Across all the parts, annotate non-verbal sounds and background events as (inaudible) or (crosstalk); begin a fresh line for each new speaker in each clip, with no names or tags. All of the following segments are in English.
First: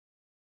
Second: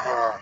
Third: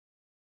Uh,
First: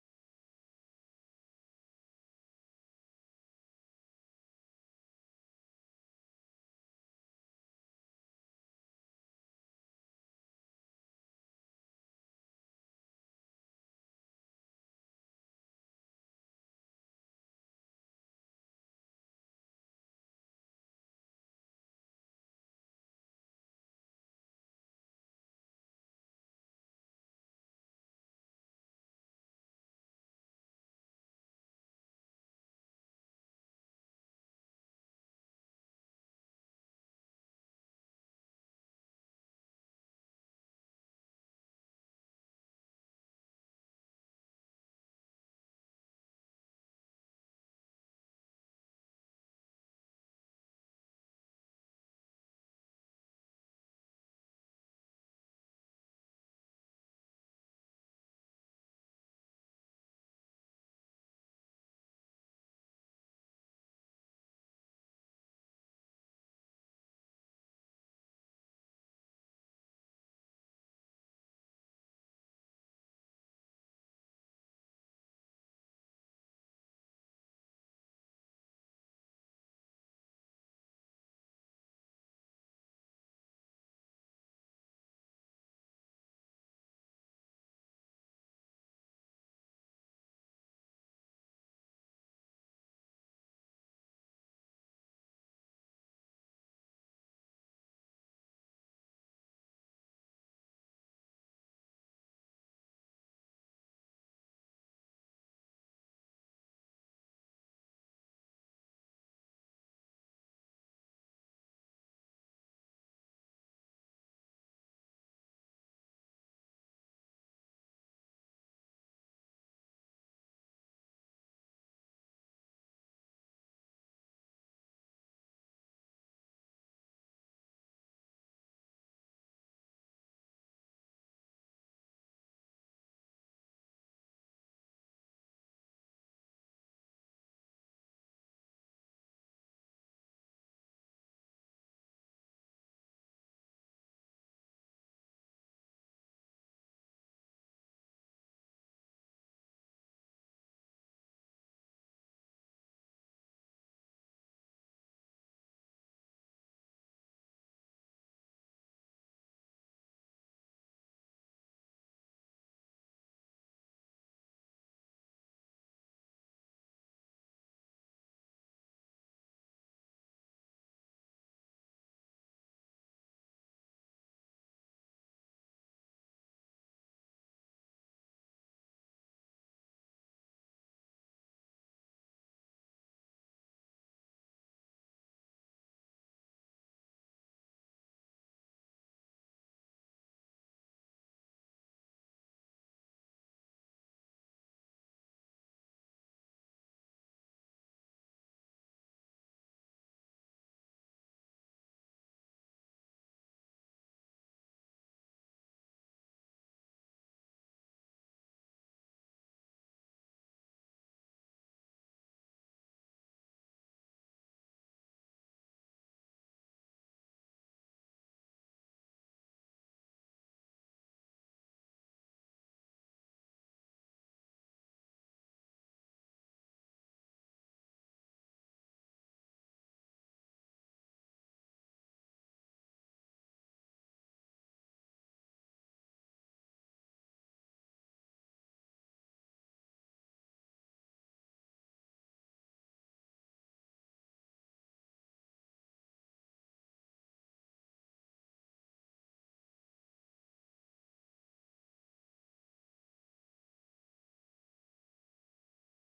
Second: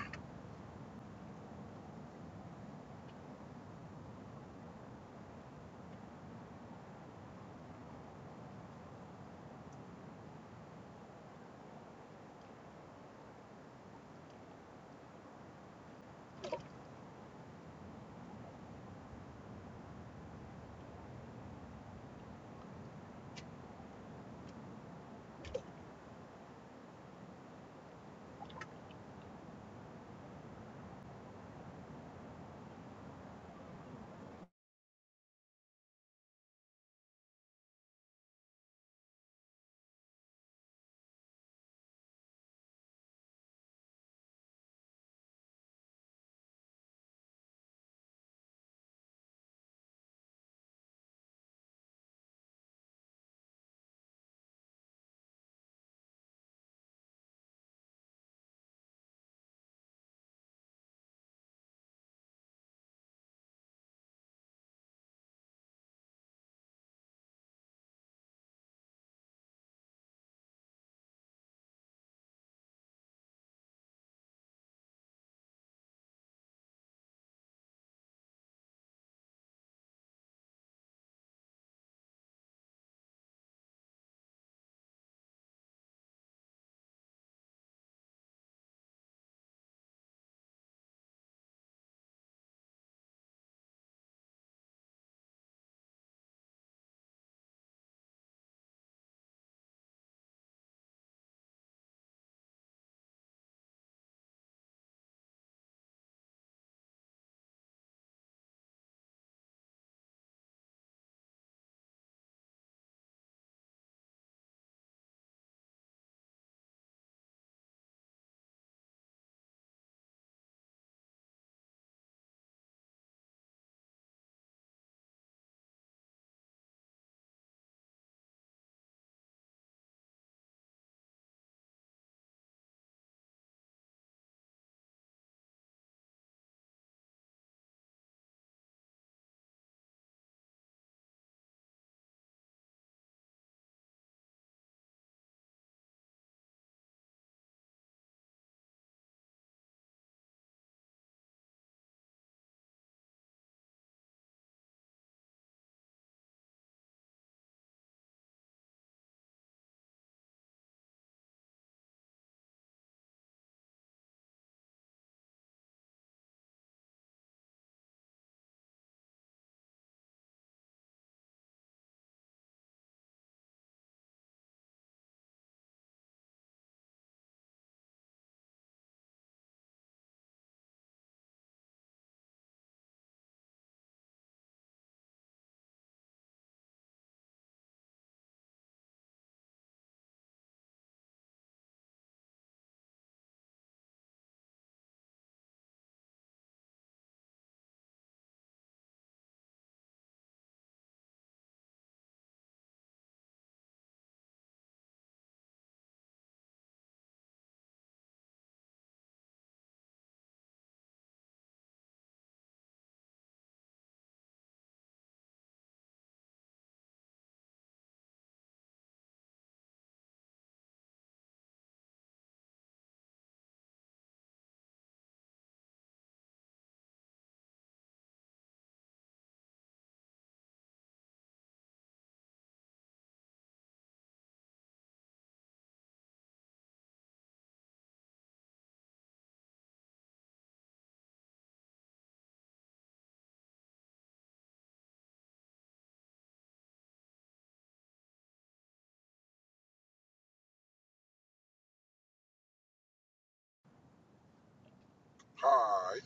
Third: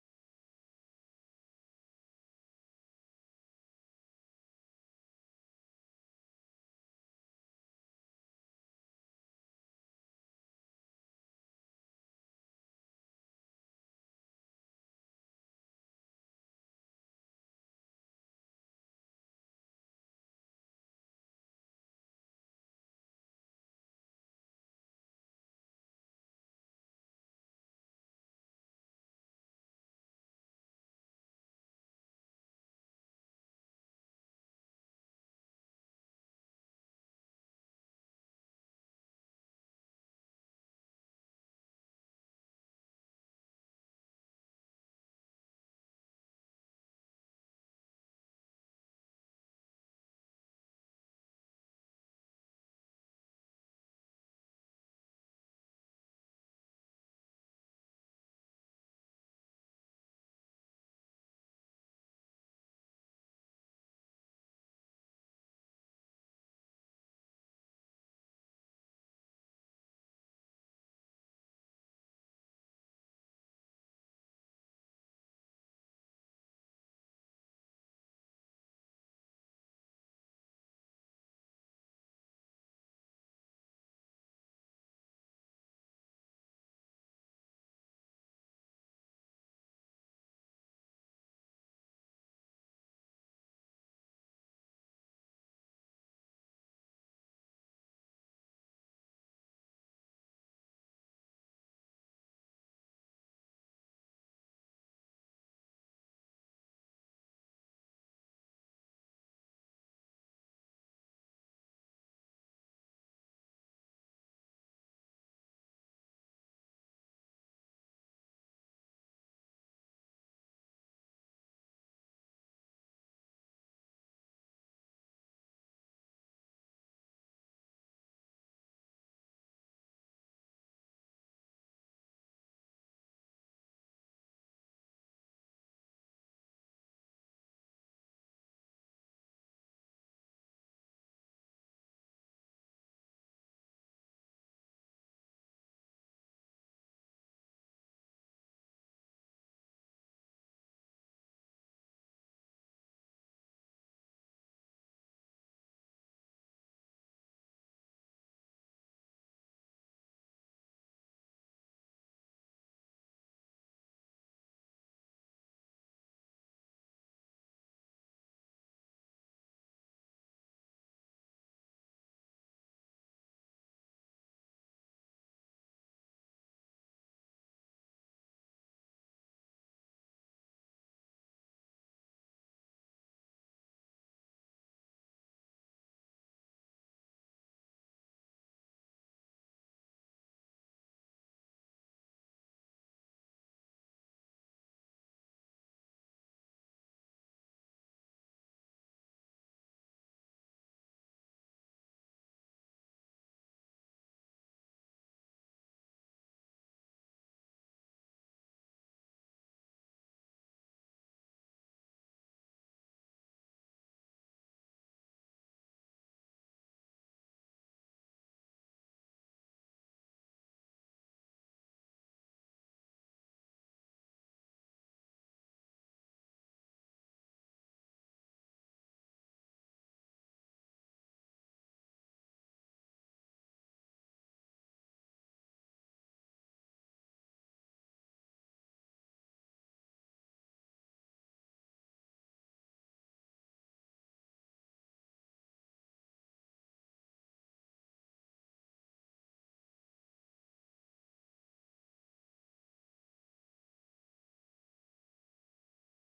Hi,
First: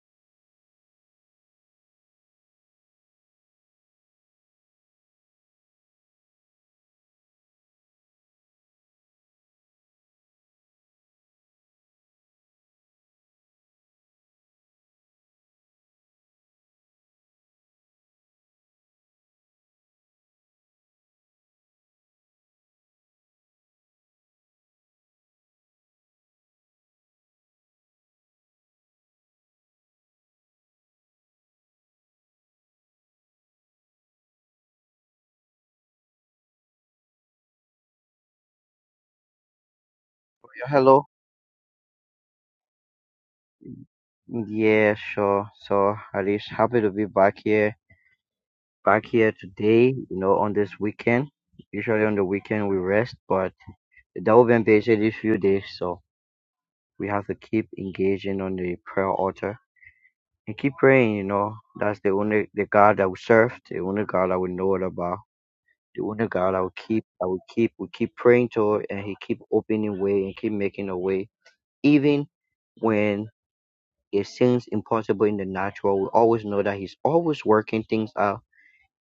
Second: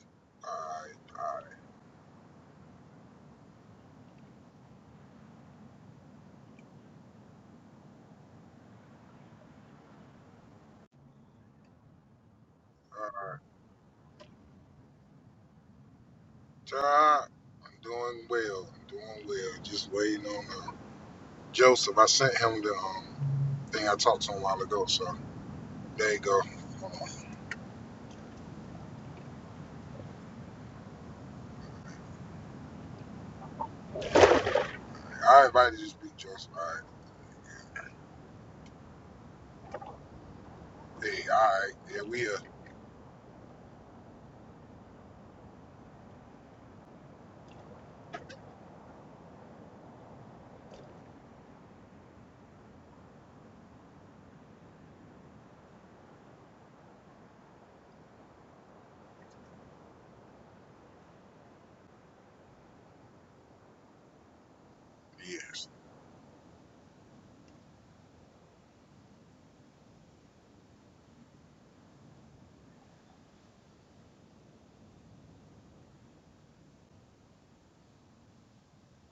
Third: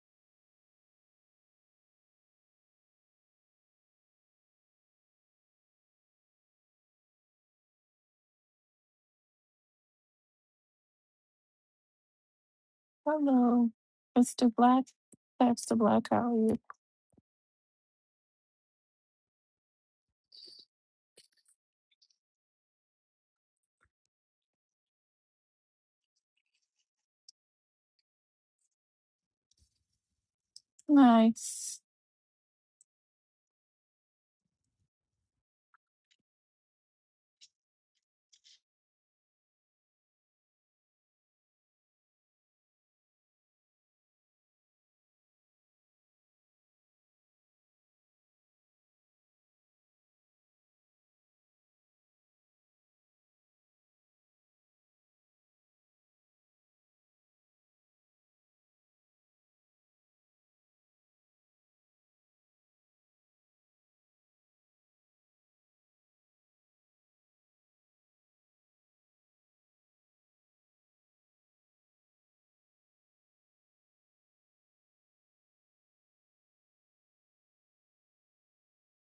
hi, hi, hi,
Hello, Mr. Black, Pastor Black, how are you?
Todd, I'm doing well. I'm doing well. Just waiting on uh, Joseph. I sent him the um, thing I talked to him a while ago, so there you go.
Nice.
I invited you to speak, Joseph. Alright.
Yeah, hello.
Hey, alright. Yeah, we are.
Yeah, sure. So Harish, happy to be back here, back here today, you know, on this weekend. Usually on the weekend we rest, but that the Open busy these few days, so we have to keep engaging on the prayer altar and keep praying, you know. That's the only the God that we serve, the only God that we know all about,
Yes.
the only God that we keep that we keep we keep praying to and he keep opening way and keep making a way. Even when It seems impossible in the natural. We always know that he's always working things out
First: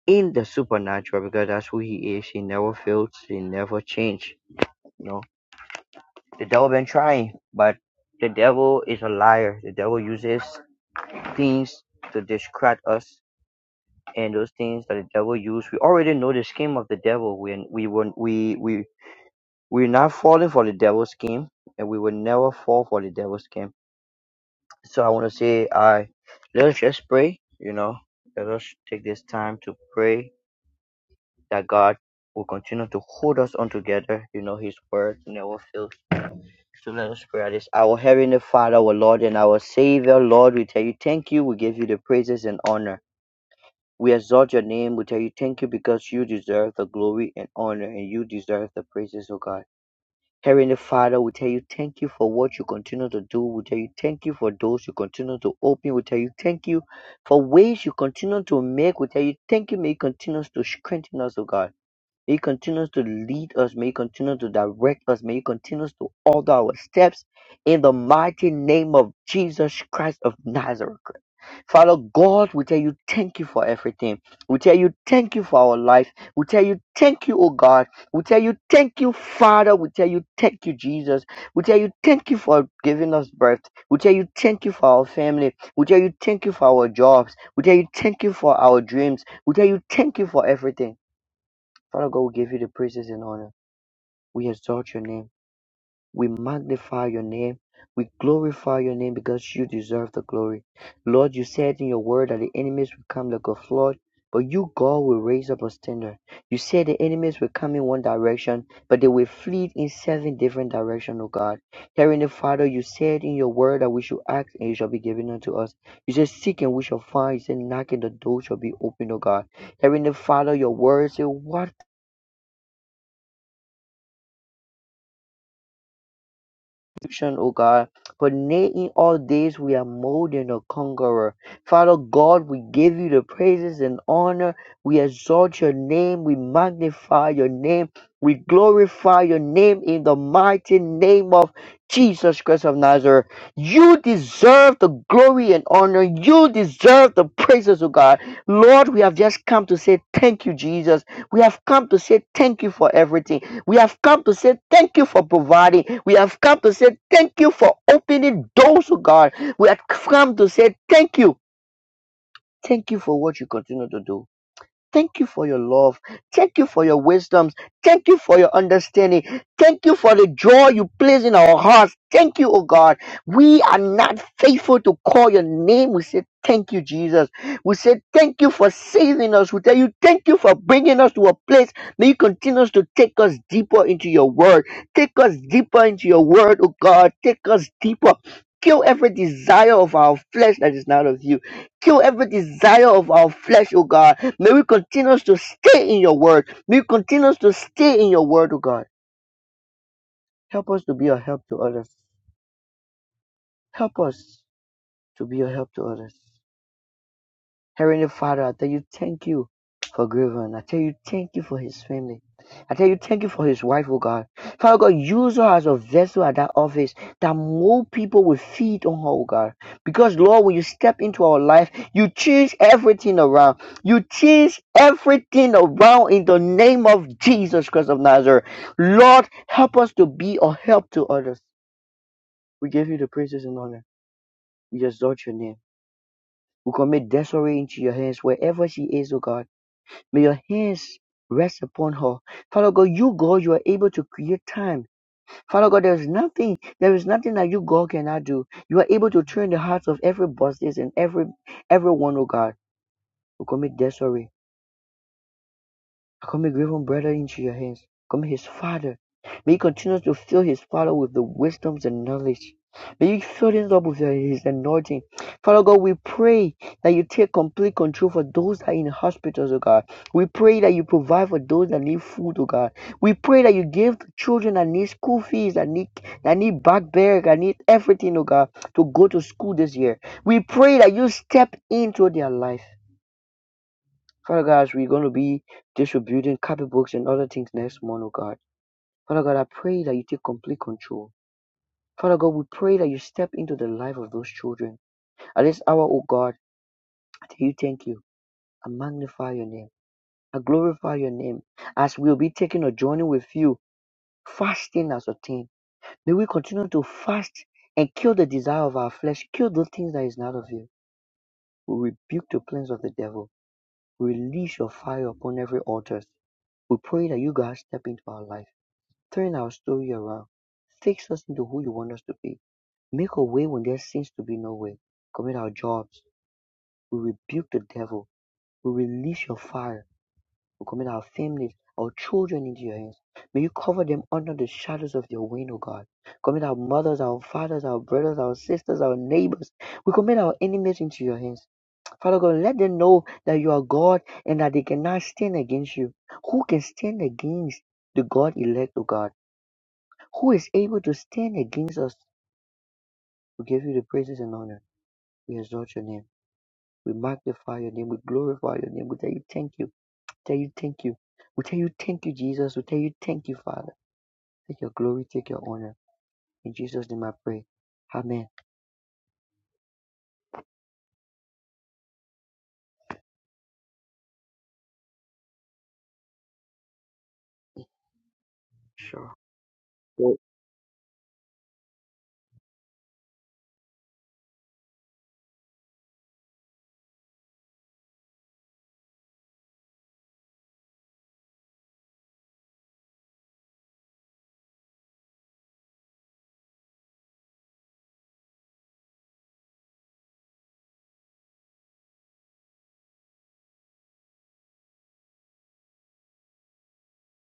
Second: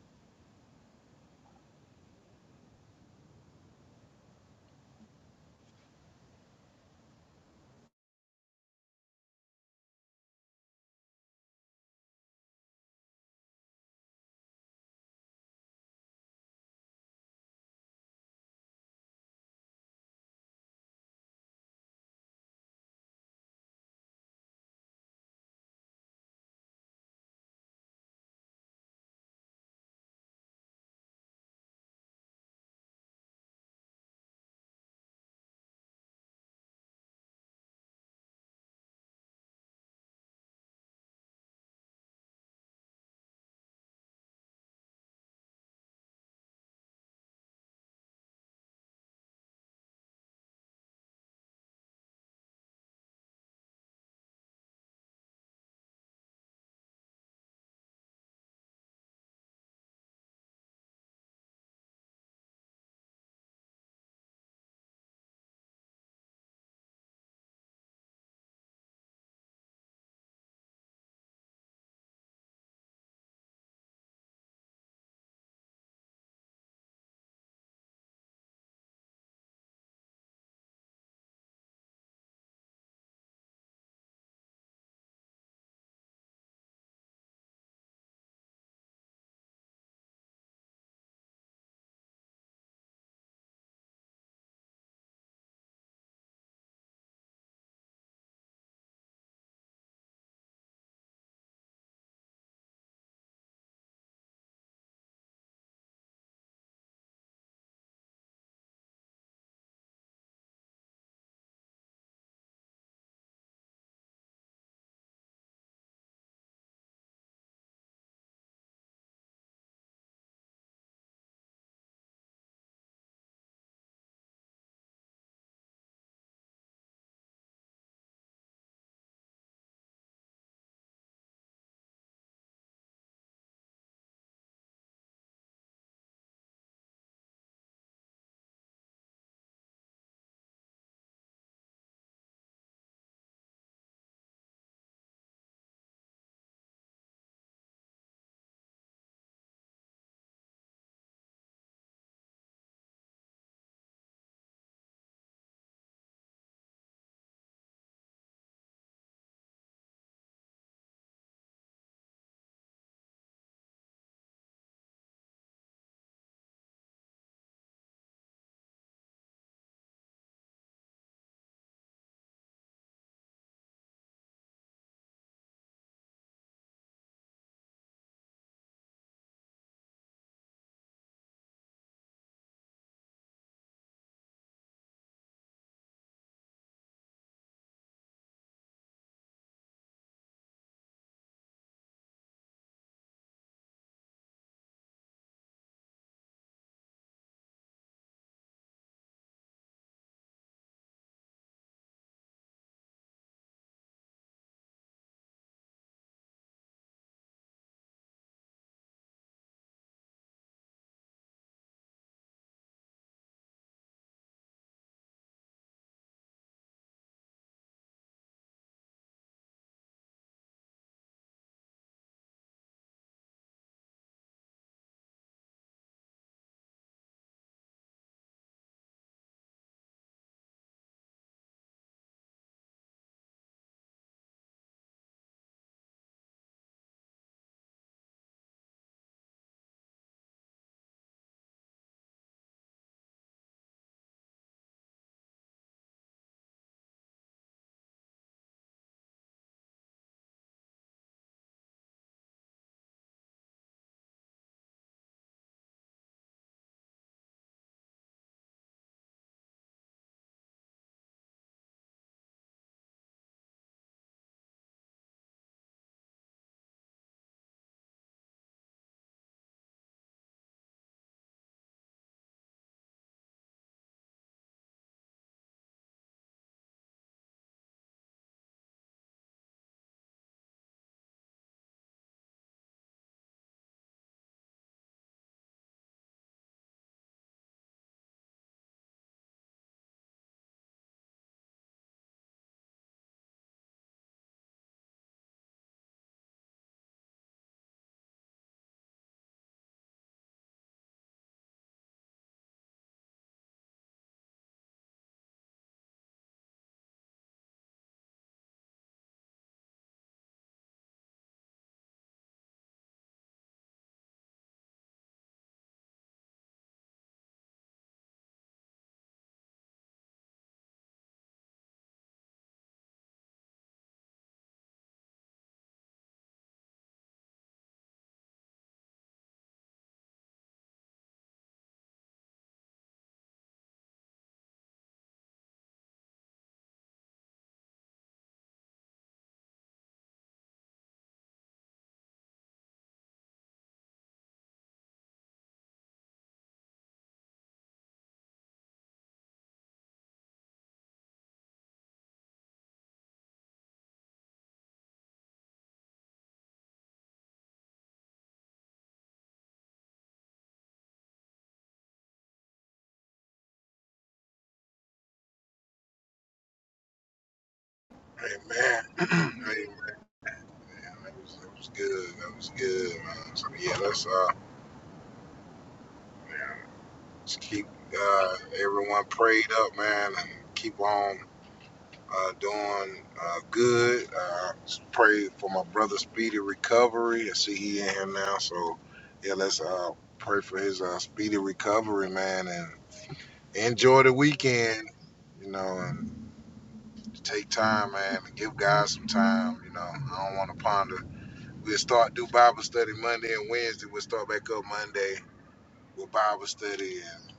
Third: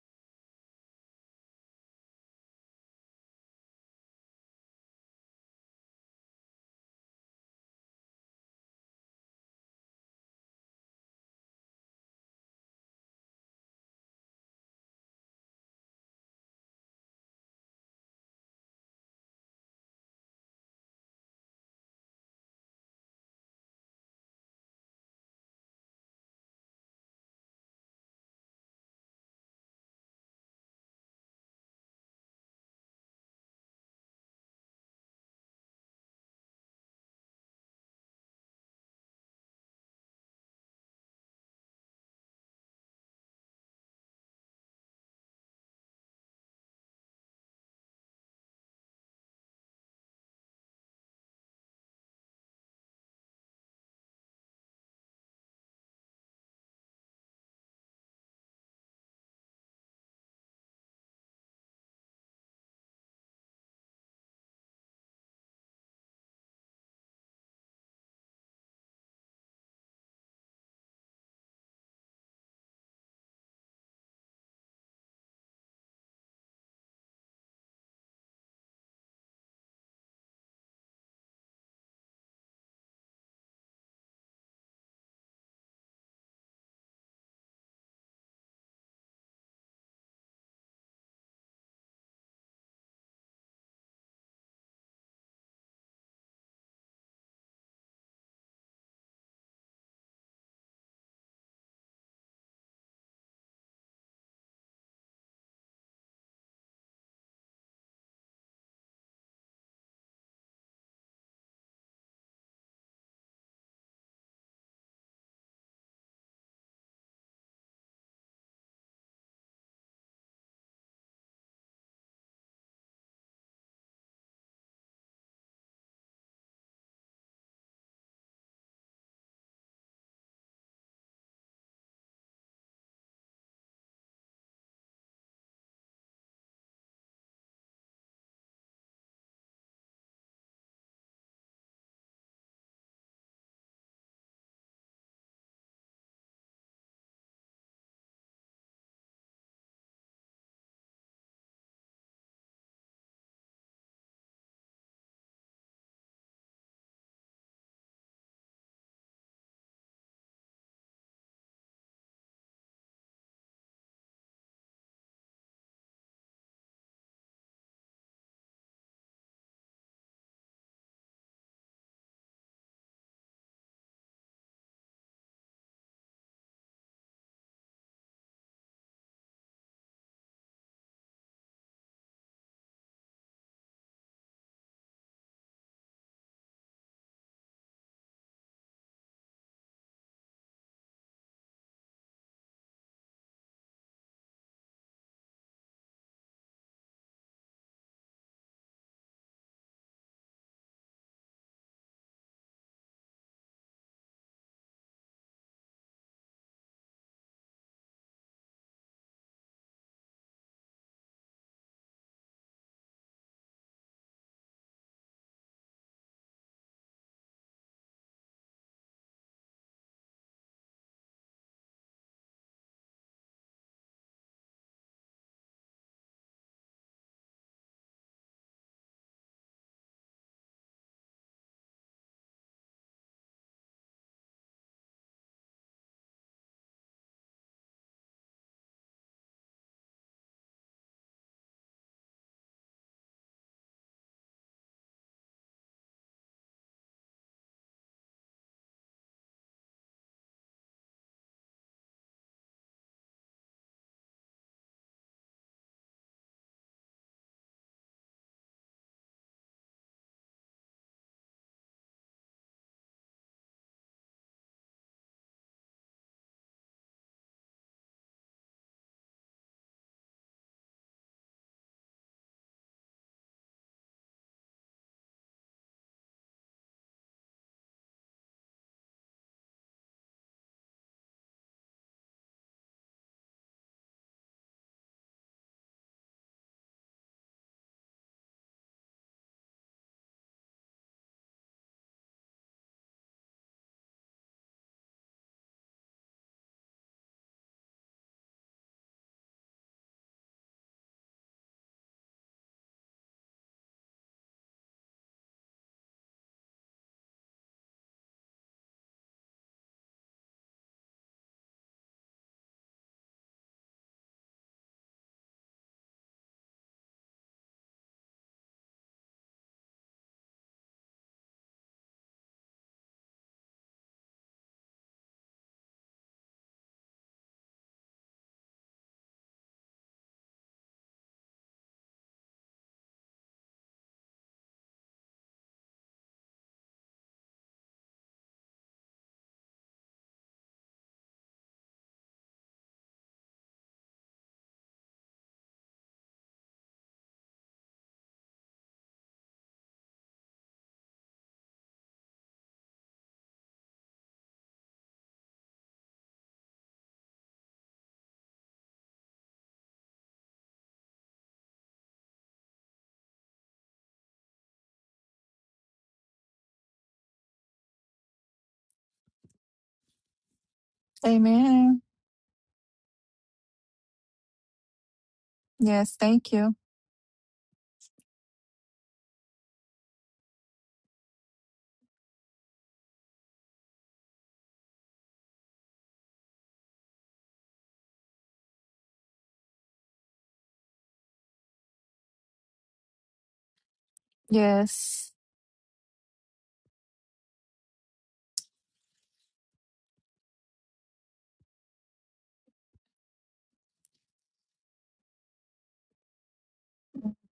in the supernatural because that's who he is. He never fails. He never changes. You know, the devil been trying, but the devil is a liar. The devil uses things to distract us, and those things that the devil uses, we already know the scheme of the devil. When we won't- we we we're not falling for the devil's scheme, and we will never fall for the devil's scheme So I want to say, I let us just pray. You know, let us take this time to pray that God will continue to hold us on together. You know, His word never fails. So let us pray at this. Our heavenly Father, our Lord, and our Savior, Lord, we tell you thank you. We give you the praises and honor. We exalt your name. We tell you thank you because you deserve the glory and honor, and you deserve the praises, O God. Heavenly Father, we tell you thank you for what you continue to do. We tell you thank you for doors you continue to open. We tell you thank you for ways you continue to make. We tell you thank you. May you continue to strengthen us, O God. May you continue to lead us. May you continue to direct us. May you continue to order our steps in the mighty name of Jesus Christ of Nazareth. Father God, we tell you thank you for everything. We tell you thank you for our life. We tell you thank you, oh God. We tell you thank you, Father. We tell you thank you, Jesus. We tell you thank you for giving us birth. We tell you thank you for our family. We tell you thank you for our jobs. We tell you thank you for our dreams. We tell you thank you for everything. Father God, we give you the praises and honor. We exalt your name. We magnify your name. We glorify your name because you deserve the glory. Lord, you said in your word that the enemies will come like a flood, but you, God, will raise up a standard. You said the enemies will come in one direction, but they will flee in seven different directions, O God. Heavenly Father, you said in your word that we should ask and it shall be given unto us. You said seek and we shall find. You said knock and the door shall be opened, O God. Heavenly Father, your word said, What salvation, O God. For nay, in all days we are more than a conqueror. Father God, we give you the praises and honor. We exalt your name. We magnify your name. We glorify your name in the mighty name of Jesus Christ of Nazareth. You deserve the glory and honor. You deserve the praises, O God. Lord, we have just come to say thank you, Jesus. We have come to say thank you for everything. We have come to say thank you for providing. We have come to say thank you for opening doors, oh God. We have come to say thank you. Thank you for what you continue to do. Thank you for your love. Thank you for your wisdoms. Thank you for your understanding. Thank you for the joy you place in our hearts. Thank you, oh God. We are not faithful to call your name. We say, Thank you, Jesus. We say, Thank you for saving us. We tell you, Thank you for bringing us to a place. May you continue to take us deeper into your word. Take us deeper into your word, oh God. Take us deeper. Kill every desire of our flesh that is not of you. Kill every desire of our flesh, oh God May we continue to stay in your word. May we continue to stay in your word, O God. Help us to be a help to others. Help us to be a help to others. Heavenly Father, I tell you, thank you for Griffin. I tell you, thank you for his family. I tell you, thank you for his wife, oh God. Father God, use her as a vessel at that office that more people will feed on her, oh God. Because, Lord, when you step into our life, you change everything around. You change everything around in the name of Jesus Christ of Nazareth. Lord, help us to be a help to others. We give you the praises and honor. We exalt your name. We commit Desiree into your hands wherever she is, oh God. May your hands rest upon her. Father God, you God, you are able to create time. Father God, there is nothing, there is nothing that you God cannot do. You are able to turn the hearts of every bosses and every everyone, oh God, who commit their sorry. Come, Becoming even brother, into your hands, becoming his father. May you continue to fill his father with the wisdoms and knowledge. May you fill him up with your- his anointing. Father God, we pray that you take complete control for those that are in hospitals, oh God. We pray that you provide for those that need food, oh God. We pray that you give the children that need school fees, that need that need backpack, that need everything, oh God, to go to school this year. We pray that you step into their life. Father God, as we're going to be distributing copybooks and other things next month, oh God. Father God, I pray that you take complete control. Father God, we pray that you step into the life of those children. At this hour, oh God, I tell you thank you. I magnify your name. I glorify your name. As we'll be taking a journey with you, fasting as a team. May we continue to fast and kill the desire of our flesh, kill those things that is not of you. We rebuke the plans of the devil. Release your fire upon every altar. We pray that you guys step into our life. Turn our story around. Fix us into who you want us to be. Make a way when there seems to be no way. Commit our jobs. We rebuke the devil. We release your fire. We commit our families, our children into your hands. May you cover them under the shadows of your wing, O God. Commit our mothers, our fathers, our brothers, our sisters, our neighbors. We commit our enemies into your hands. Father God, let them know that you are God and that they cannot stand against you. Who can stand against the God elect, O God? Who is able to stand against us? We give you the praises and honor. We exalt your name. We magnify your name. We glorify your name. We tell you thank you. Tell you thank you. We tell you thank you, Jesus. We tell you thank you, Father. Take your glory, take your honor. In Jesus' name I pray. Amen.
Amen. (clears throat) Amen. Man, that was, that was
Amen.
good. That was good, man. So yeah, let's uh,
Yes, thank you.
just keep uh, everyone
Sure.
prayed up, man,
So,
and keep on. uh, doing uh, good. Uh, pray for my brother's speedy recovery. I see he in here now, so yeah, let's uh, pray for his uh, speedy recovery, man, and enjoy the weekend.
Yes.
You know, and take time, man, and give God some time. You know, I don't want to ponder. We'll start do Bible study Monday and Wednesday. We'll start back up Monday with Bible study and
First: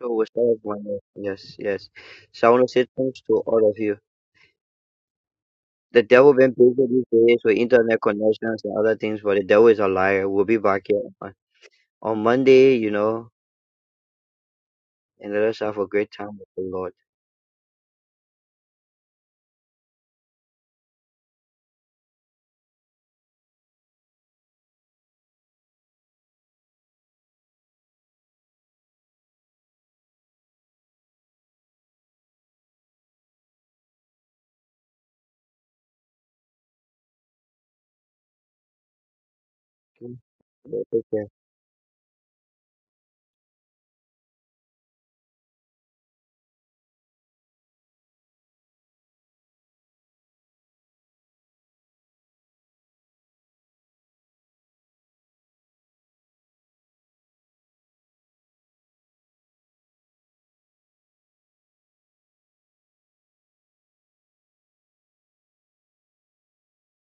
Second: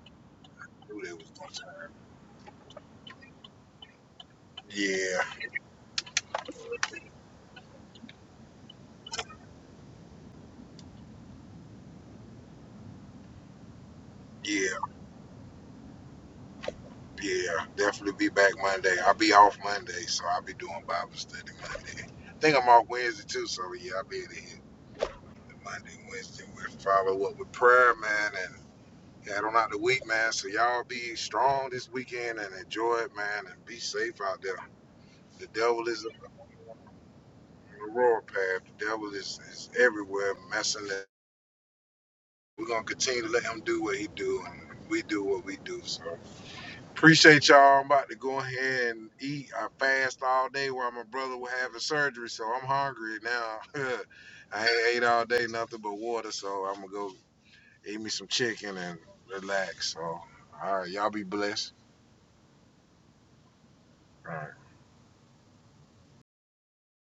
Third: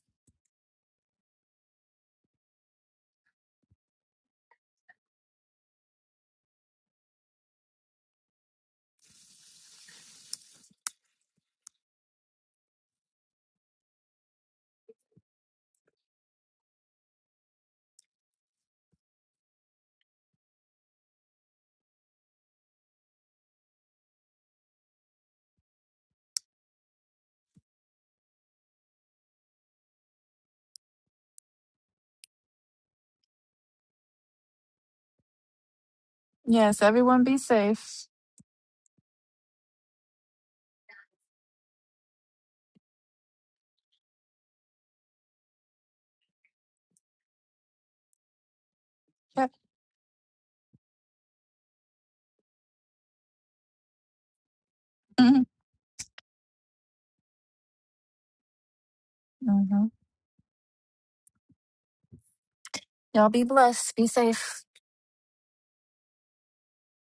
so we start one
who they was going
Yes,
to.
yes. So I want to say thanks to all of you.
Yeah,
The devil been busy these days with internet connections and other things, but the devil is a liar. We'll be back here on, on Monday, you know,
yeah.
and let us have a great time with the Lord.
Yeah, definitely be back Monday. I'll be off Monday, so I'll be doing Bible study Monday. I think I'm off Wednesday too, so yeah, I'll be there Monday, Wednesday. We'll follow up with prayer, man, and head on out the week, man. So y'all be strong this weekend and enjoy it, man, and be safe out there. The devil is on
Yes, everyone be
the
safe.
royal path. The devil is, is
Okay.
everywhere
Yeah,
messing
take
up.
care.
We're gonna continue to let him do what he do and we do what we do. So. Appreciate y'all. I'm about to go ahead and eat.
Yep.
I fast all day while my brother was having surgery, so I'm hungry now. (laughs) I ain't ate all
hmm
day nothing but water, so I'm gonna go eat me some chicken and relax. So, all right, y'all be blessed.
Y'all be blessed. Be
All right.
safe.